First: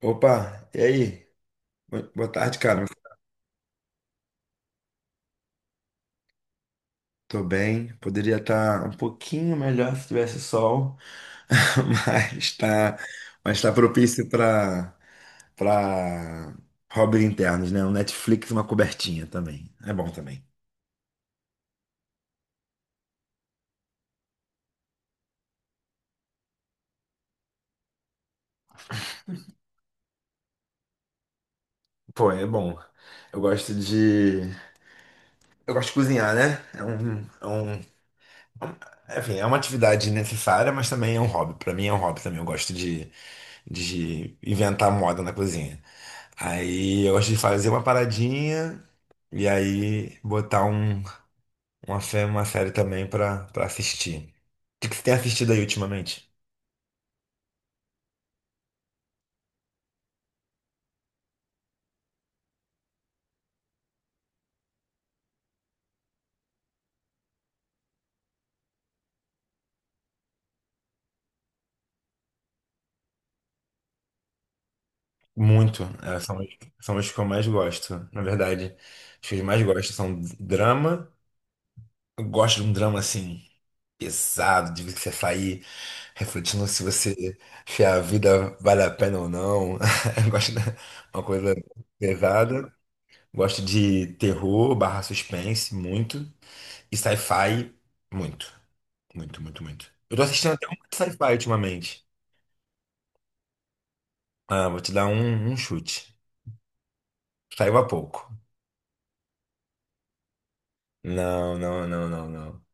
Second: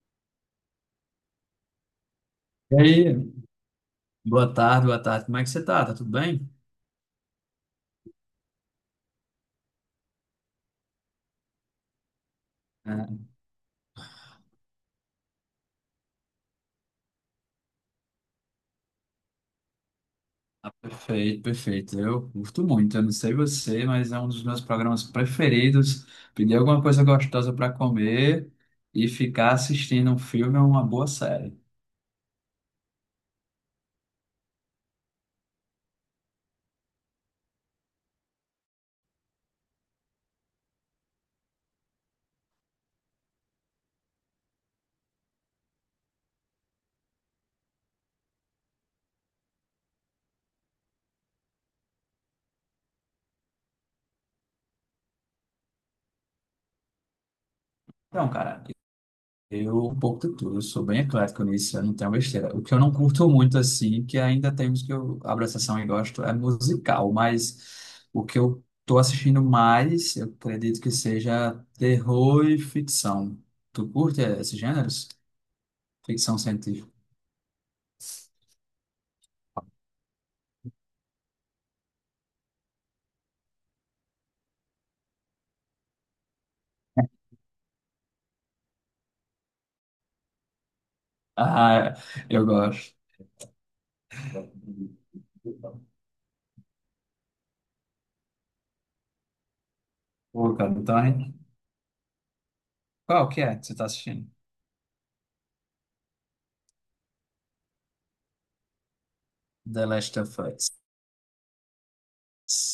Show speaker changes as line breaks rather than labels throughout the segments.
Opa, e aí? Boa tarde,
E
cara.
aí, boa tarde, boa tarde. Como é que você tá? Tá tudo bem?
Tô bem. Poderia estar um pouquinho melhor se tivesse sol, mas tá,
É,
mas tá propício para hobbies internos, né? Um Netflix, e uma cobertinha também. É bom também.
ah, perfeito, perfeito. Eu curto muito. Eu não sei você, mas é um dos meus programas preferidos. Pedir alguma coisa gostosa para comer e ficar assistindo um filme ou uma boa série.
Pô, é bom. Eu gosto de eu gosto de cozinhar, né? Um enfim, é uma atividade necessária, mas também é um hobby. Pra mim é um hobby também. Eu gosto de inventar moda na cozinha. Aí eu gosto de fazer uma paradinha e aí botar uma série também pra assistir. O que que você tem assistido aí ultimamente?
Então, cara, Eu um pouco de tudo, eu sou bem eclético nisso, eu não tenho besteira. O que eu não curto muito, assim, que ainda temos que eu abro a sessão e gosto, é musical, mas o que eu tô assistindo mais, eu acredito que seja terror e ficção. Tu curte esses gêneros?
Muito. É,
Ficção
são, os-
científica.
são os que eu mais gosto, na verdade. Os que eu mais gosto são drama. Eu gosto de um drama assim, pesado, de você sair refletindo se você, se a vida vale a pena ou não. Eu gosto de uma coisa
Ah, eu
pesada.
gosto.
Gosto de terror barra suspense, muito. E sci-fi, muito. Muito, muito, muito. Eu tô assistindo
Pô,
até um
cara,
de
então,
sci-fi
hein?
ultimamente.
Qual que é que você tá assistindo?
Ah, vou te dar um chute. Saiu há pouco.
The Last of Us.
Não, não, não, não, não.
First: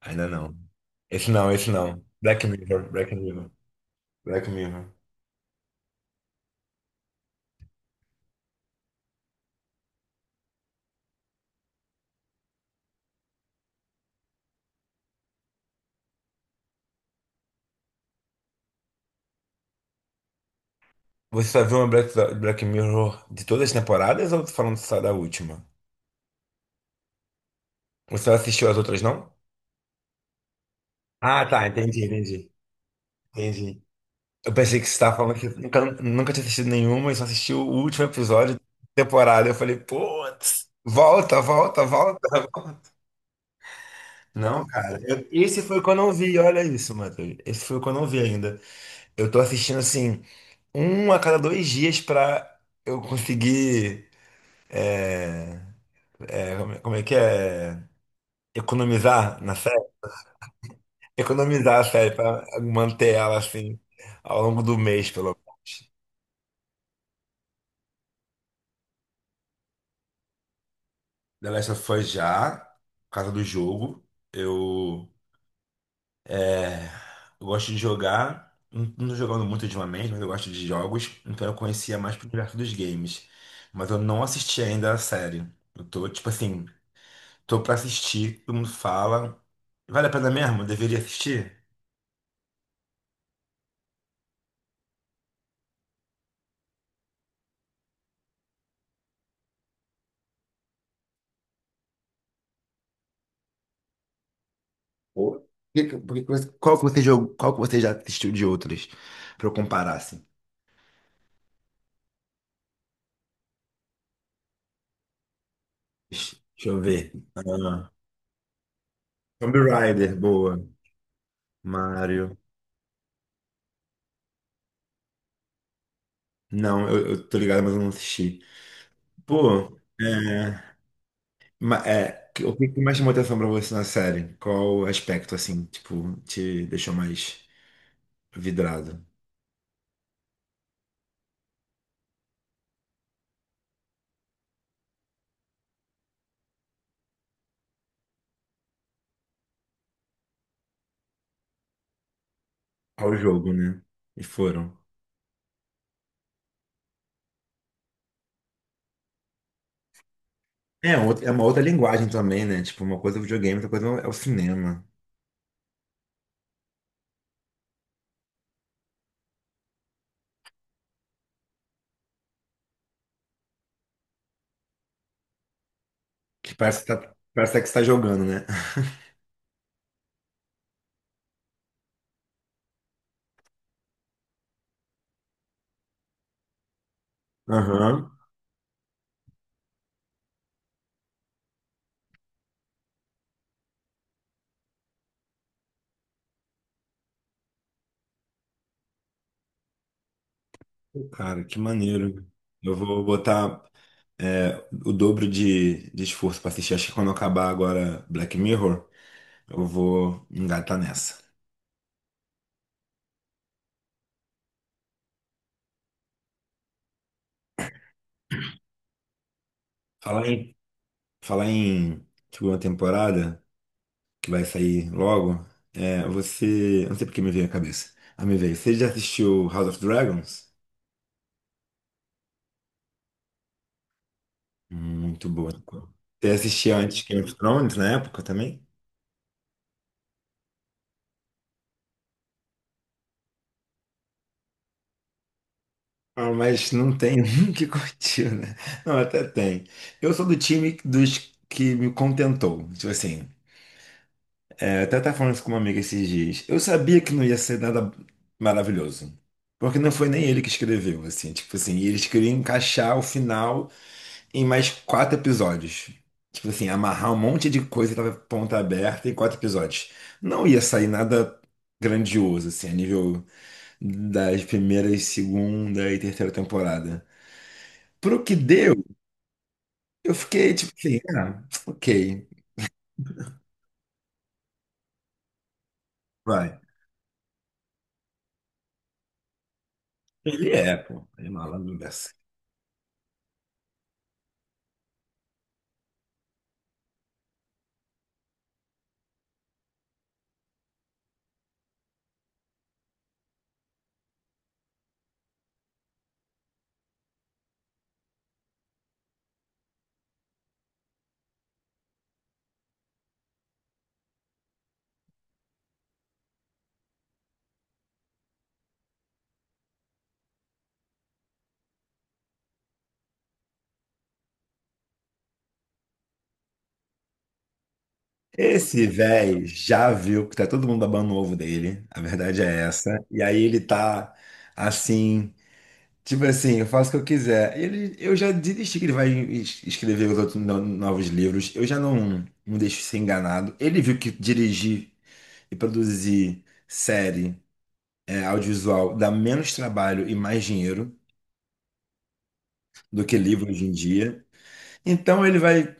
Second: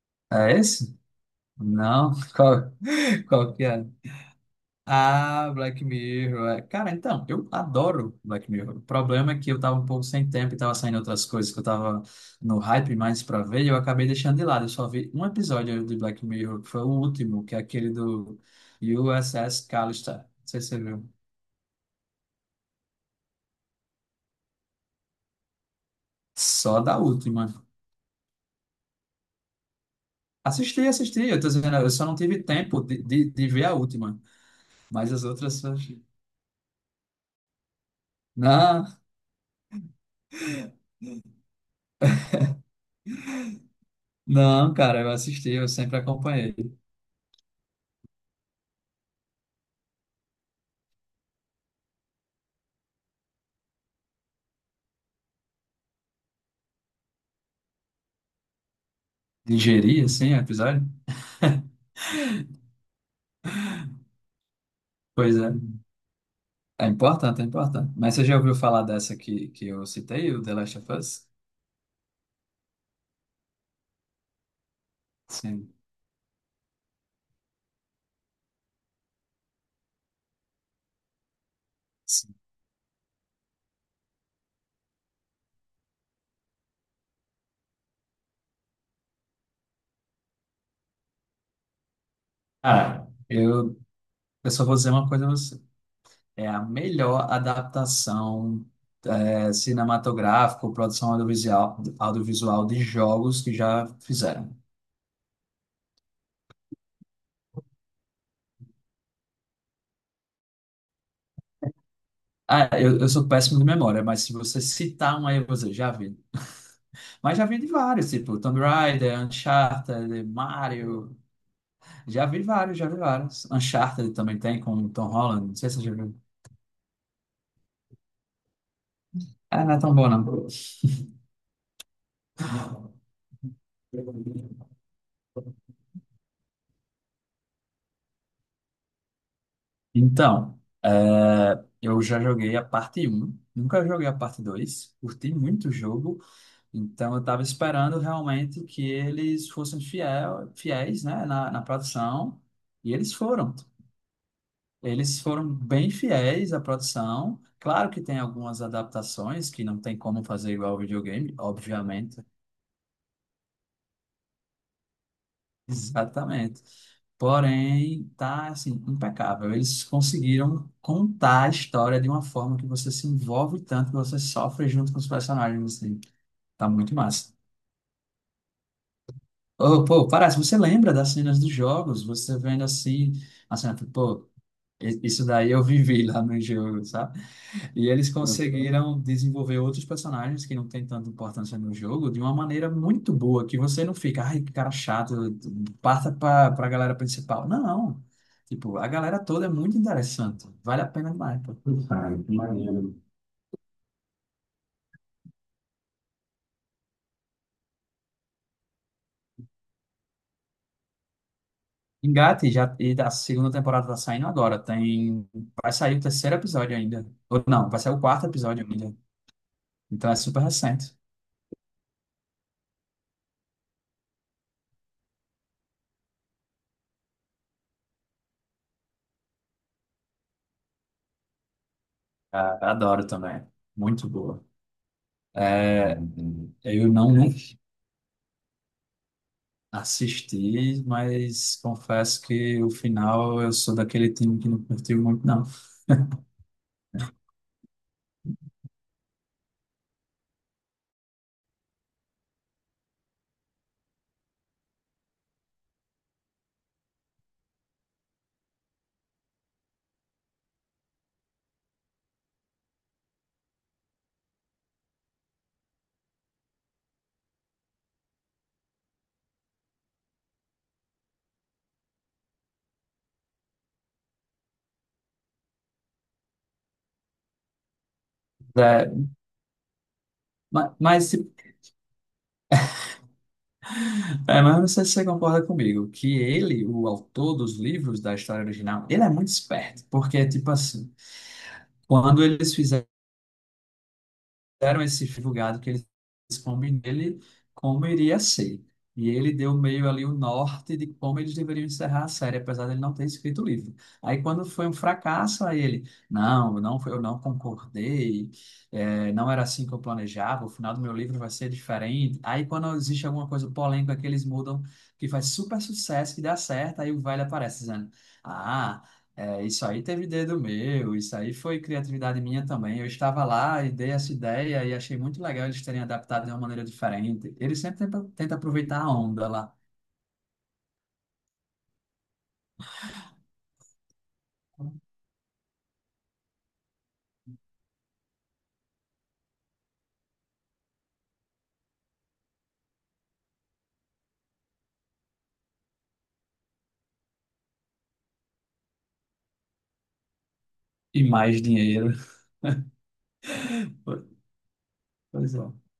Ainda
É
não.
esse?
Esse não, esse não.
Não?
Black
Qual,
Mirror, Black Mirror,
qual que é?
Black Mirror.
Ah, Black Mirror. É. Cara, então, eu adoro Black Mirror. O problema é que eu tava um pouco sem tempo e tava saindo outras coisas que eu tava no hype mais pra ver e eu acabei deixando de lado. Eu só vi um episódio de Black Mirror, que foi o último, que é aquele do USS Callister. Não sei se você viu.
Você só viu uma Black Mirror de todas as temporadas ou falando só da última?
Só da última.
Você não assistiu as outras, não?
Assisti, assisti. Eu
Ah,
tô
tá,
dizendo, eu
entendi,
só não tive
entendi.
tempo de ver a
Entendi.
última.
Eu pensei que você
Mas
estava
as
falando que
outras. Eu
nunca,
achei.
nunca tinha assistido nenhuma e só assistiu o último episódio da
Não,
temporada. Eu falei, putz, volta, volta, volta, volta. Não,
não,
cara,
cara, eu assisti,
esse
eu
foi
sempre
quando eu não vi, olha
acompanhei.
isso, Matheus. Esse foi quando eu não vi ainda. Eu tô assistindo, assim, um a cada 2 dias pra eu conseguir. é, como é que é? Economizar na série?
Digerir, assim, o episódio?
Economizar a série pra manter ela, assim, ao longo do mês, pelo
Pois é.
menos.
É importante, é importante. Mas você já ouviu falar dessa que eu citei, o The Last of Us?
The Last of Us já, por causa do jogo. Eu,
Sim.
é, eu gosto de jogar, não tô jogando muito ultimamente, mas eu gosto de jogos, então eu conhecia mais pro
Sim.
universo dos games. Mas eu não assisti ainda a série. Eu tô, tipo assim, tô pra assistir, todo mundo fala. Vale a pena mesmo? Eu deveria assistir?
Cara, eu só vou dizer uma coisa a você. É a melhor adaptação é, cinematográfica, produção audiovisual, audiovisual de jogos que já fizeram.
Ou- Qual que você jogou, qual que você já assistiu de outros? Pra eu comparar, assim.
Ah, eu sou péssimo de memória, mas se você citar um aí, você já vi.
Deixa eu ver.
Mas já vi de
Ah,
vários, tipo Tomb Raider,
Tomb Raider,
Uncharted,
boa.
Mario, Já
Mario.
vi vários, já vi vários. Uncharted também tem com o Tom Holland. Não sei se você já viu.
Não, eu tô ligado, mas eu não assisti.
Ah, não
Pô,
é tão bom, não.
é, ma- é, que- o que que mais chamou atenção pra você na série? Qual aspecto, assim, tipo, te deixou mais vidrado?
Então, é, eu já joguei a parte um nunca joguei a parte 2, curti muito o jogo, então eu estava esperando realmente que eles fossem fiel, fiéis, né, na produção, e eles
Ao jogo,
foram.
né? E foram.
Eles foram bem fiéis à produção. Claro que tem algumas adaptações que não tem como fazer igual ao
É, é
videogame,
uma outra linguagem
obviamente,
também, né? Tipo, uma coisa é o videogame, outra coisa é o cinema.
Exatamente. Porém, tá assim, impecável. Eles conseguiram contar a história de uma forma que você se envolve tanto que você sofre junto com os personagens, assim.
Que
Tá
parece que
muito
tá,
massa.
parece que você tá jogando, né?
Ô, pô, parece, você lembra das cenas dos jogos? Você vendo assim, a cena, tipo, pô, i- isso daí eu vivi lá no jogo, sabe? E
Aham.
eles conseguiram desenvolver outros personagens que não têm tanta importância no jogo de uma maneira muito boa, que você não fica, ai, que cara chato, passa para a galera principal. Não. Tipo, a galera toda é muito interessante. Vale a
Pô,
pena demais,
cara,
pô.
que
Cara,
maneiro.
que
Eu
maneiro.
vou botar é, o dobro de esforço pra assistir. Acho que quando acabar agora Black Mirror. Eu vou engatar nessa.
Engate já, e a segunda temporada tá saindo agora. Tem, vai sair o terceiro episódio ainda. Ou não, vai sair o quarto episódio ainda. Então é
Falar
super
em,
recente.
falar em segunda temporada, que vai sair logo, é, você. Eu não sei porque me veio a cabeça. Ah, me veio. Você já assistiu House of Dragons?
Ah, adoro também. Muito boa.
Muito boa.
É,
Você assistia
eu
antes
não,
Game
não
of Thrones na época também?
Assisti, mas confesso que o final eu sou daquele time que não curtiu muito, não.
Ah, mas não tem um que curtiu, né? Não, até tem. Eu sou do time dos que me contentou. Tipo assim, eu até estava falando isso com uma amiga esses dias. Eu sabia que não ia ser nada maravilhoso. Porque não foi nem ele que escreveu, assim. Tipo assim, e eles queriam encaixar o final em mais quatro episódios. Tipo assim, amarrar um monte de coisa que tava ponta aberta em quatro episódios. Não ia sair nada grandioso, assim, a nível das primeiras, segunda e terceira temporada. Pro que deu,
É,
eu fiquei tipo
ma-
assim,
mas, se-
ah, ok,
é, mas não sei se você concorda comigo, que
vai.
ele, o autor dos livros da história original, ele é muito esperto, porque é tipo
Ele é,
assim,
pô. Ele é malandro.
quando eles fizeram deram esse divulgado que eles combem nele, como iria ser. E ele deu meio ali o norte de como eles deveriam encerrar a série, apesar dele não ter escrito o livro. Aí quando foi um fracasso, aí ele, não, não, foi- eu não concordei, não era assim que eu planejava, o final do meu livro vai ser diferente. Aí quando existe alguma coisa polêmica que eles mudam, que faz super sucesso, que dá certo, aí o velho aparece dizendo, ah, é, isso aí teve dedo meu, isso aí foi criatividade minha também. Eu estava lá e dei essa ideia e achei muito legal eles terem adaptado de uma maneira diferente. Eles sempre tentam tenta aproveitar
Esse
a onda
velho
lá.
já viu que tá todo mundo babando o ovo dele. A verdade é essa. E aí ele tá assim, tipo assim, eu faço o que eu quiser. Ele, eu já desisti que ele vai escrever os outros novos livros. Eu já não deixo ser enganado. Ele viu que dirigir e produzir série, audiovisual dá menos trabalho e mais dinheiro
E mais dinheiro.
do que livro hoje em dia. Então
Pois
ele
é.
vai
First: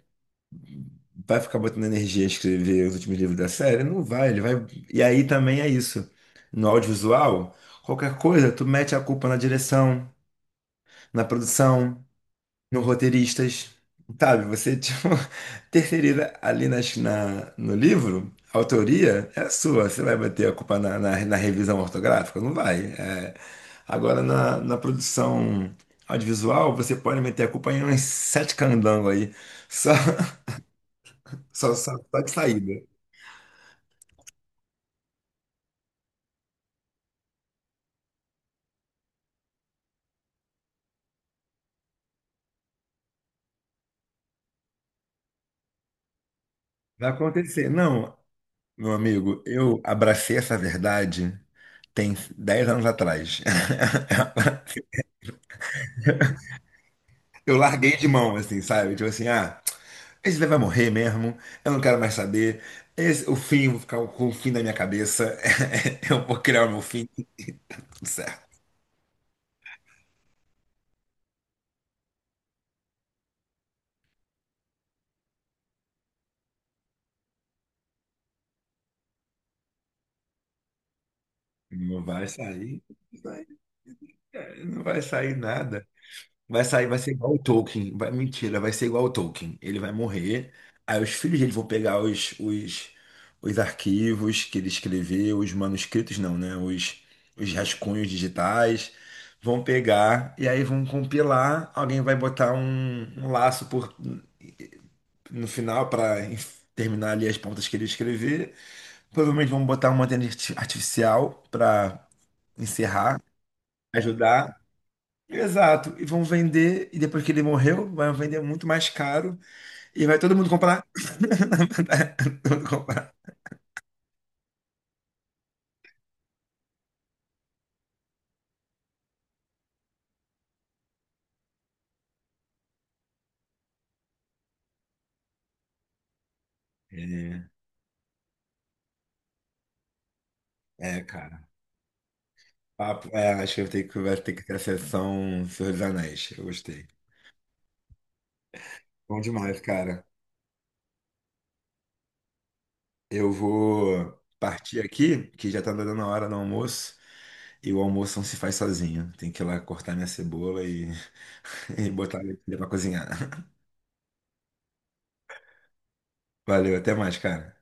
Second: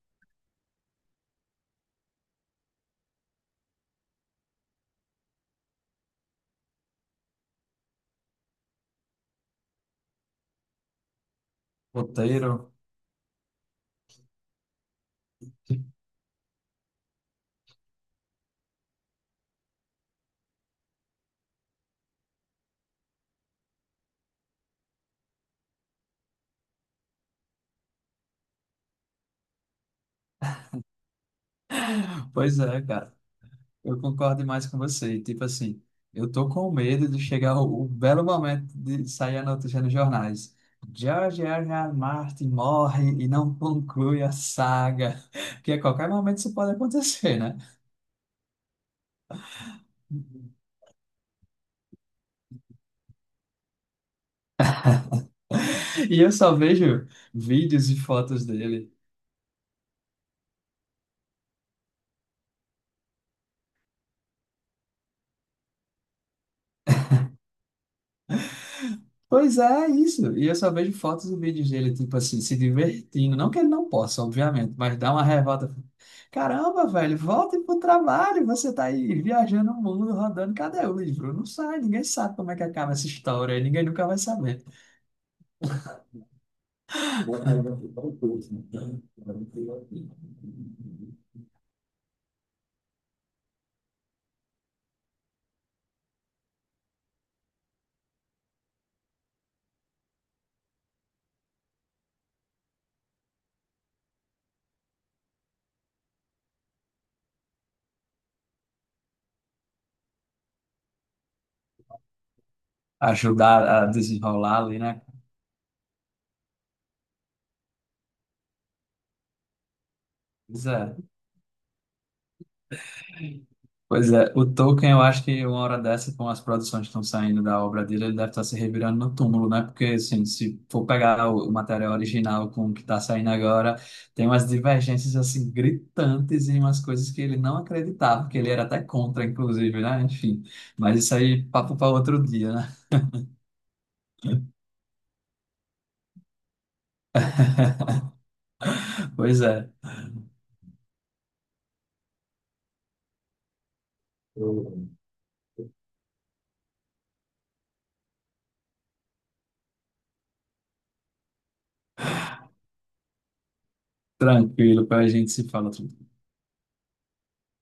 Vai ficar botando energia a escrever os últimos livros da série? Não vai, ele vai. E aí também é isso. No audiovisual, qualquer coisa, tu mete a culpa na direção, na produção,
Roteiro.
no roteiristas. Sabe? Você, tipo, terceiriza ali no livro, a autoria é sua. Você vai bater a culpa na revisão ortográfica? Não vai. É. Agora, na produção audiovisual, você pode meter a culpa em uns sete candangos aí. Só, só, só, só de
Pois é,
saída.
cara. Eu concordo demais com você. Tipo assim, eu tô com medo de chegar o belo momento de sair a notícia nos jornais. George R. R. Martin morre e não conclui a saga. Porque a qualquer momento isso pode
Vai
acontecer, né?
acontecer. Não, meu amigo, eu abracei essa verdade tem 10 anos atrás.
E eu só vejo
Eu
vídeos
larguei
e
de mão,
fotos
assim,
dele.
sabe? Tipo assim, ah, esse daí vai morrer mesmo, eu não quero mais saber. Esse, o fim, vou ficar com o fim da minha cabeça. Eu vou criar o meu fim, tudo certo.
Pois é, isso. E eu só vejo fotos e vídeos dele, tipo assim, se divertindo. Não que ele não possa, obviamente, mas dá uma revolta. Caramba, velho, volte pro trabalho. Você tá aí viajando o mundo, rodando. Cadê o livro? Não sai, ninguém
Não vai
sabe como é que
sair,
acaba essa
não vai
história. Ninguém nunca vai saber.
não vai sair nada. Vai sair, vai ser igual o Tolkien. Vai, mentira, vai ser igual o Tolkien. Ele vai morrer. Aí os filhos dele vão pegar os arquivos que ele escreveu, os manuscritos não, né? Os rascunhos digitais. Vão pegar e aí vão compilar. Alguém vai botar um laço por, no final para terminar ali as pontas que ele escrever. Provavelmente vão botar uma inteligência artificial para encerrar,
Ajudar a desenrolar
ajudar.
ali, né?
Exato. E vão vender, e depois que ele morreu, vai vender muito mais caro e vai todo mundo
Pois
comprar.
é.
Todo mundo comprar.
Pois é, o Tolkien, eu acho que uma hora dessa, com as produções que estão saindo da obra dele, ele deve estar se revirando no túmulo, né? Porque, assim, se for pegar o material original com o que está saindo agora, tem umas divergências, assim, gritantes e umas coisas que ele
É,
não acreditava, que ele era até contra, inclusive, né? Enfim, mas isso aí,
cara.
papo para outro dia, né?
Acho que vai ter que ter a sessão Senhor dos Anéis. Eu gostei. Bom
Pois
demais,
é,
cara. Eu vou partir aqui, que já tá dando a hora do almoço. E o almoço não se faz sozinho. Tem que ir lá cortar minha cebola e, e botar ele pra cozinhar.
tranquilo, para a gente se fala outro
Valeu, até mais, cara.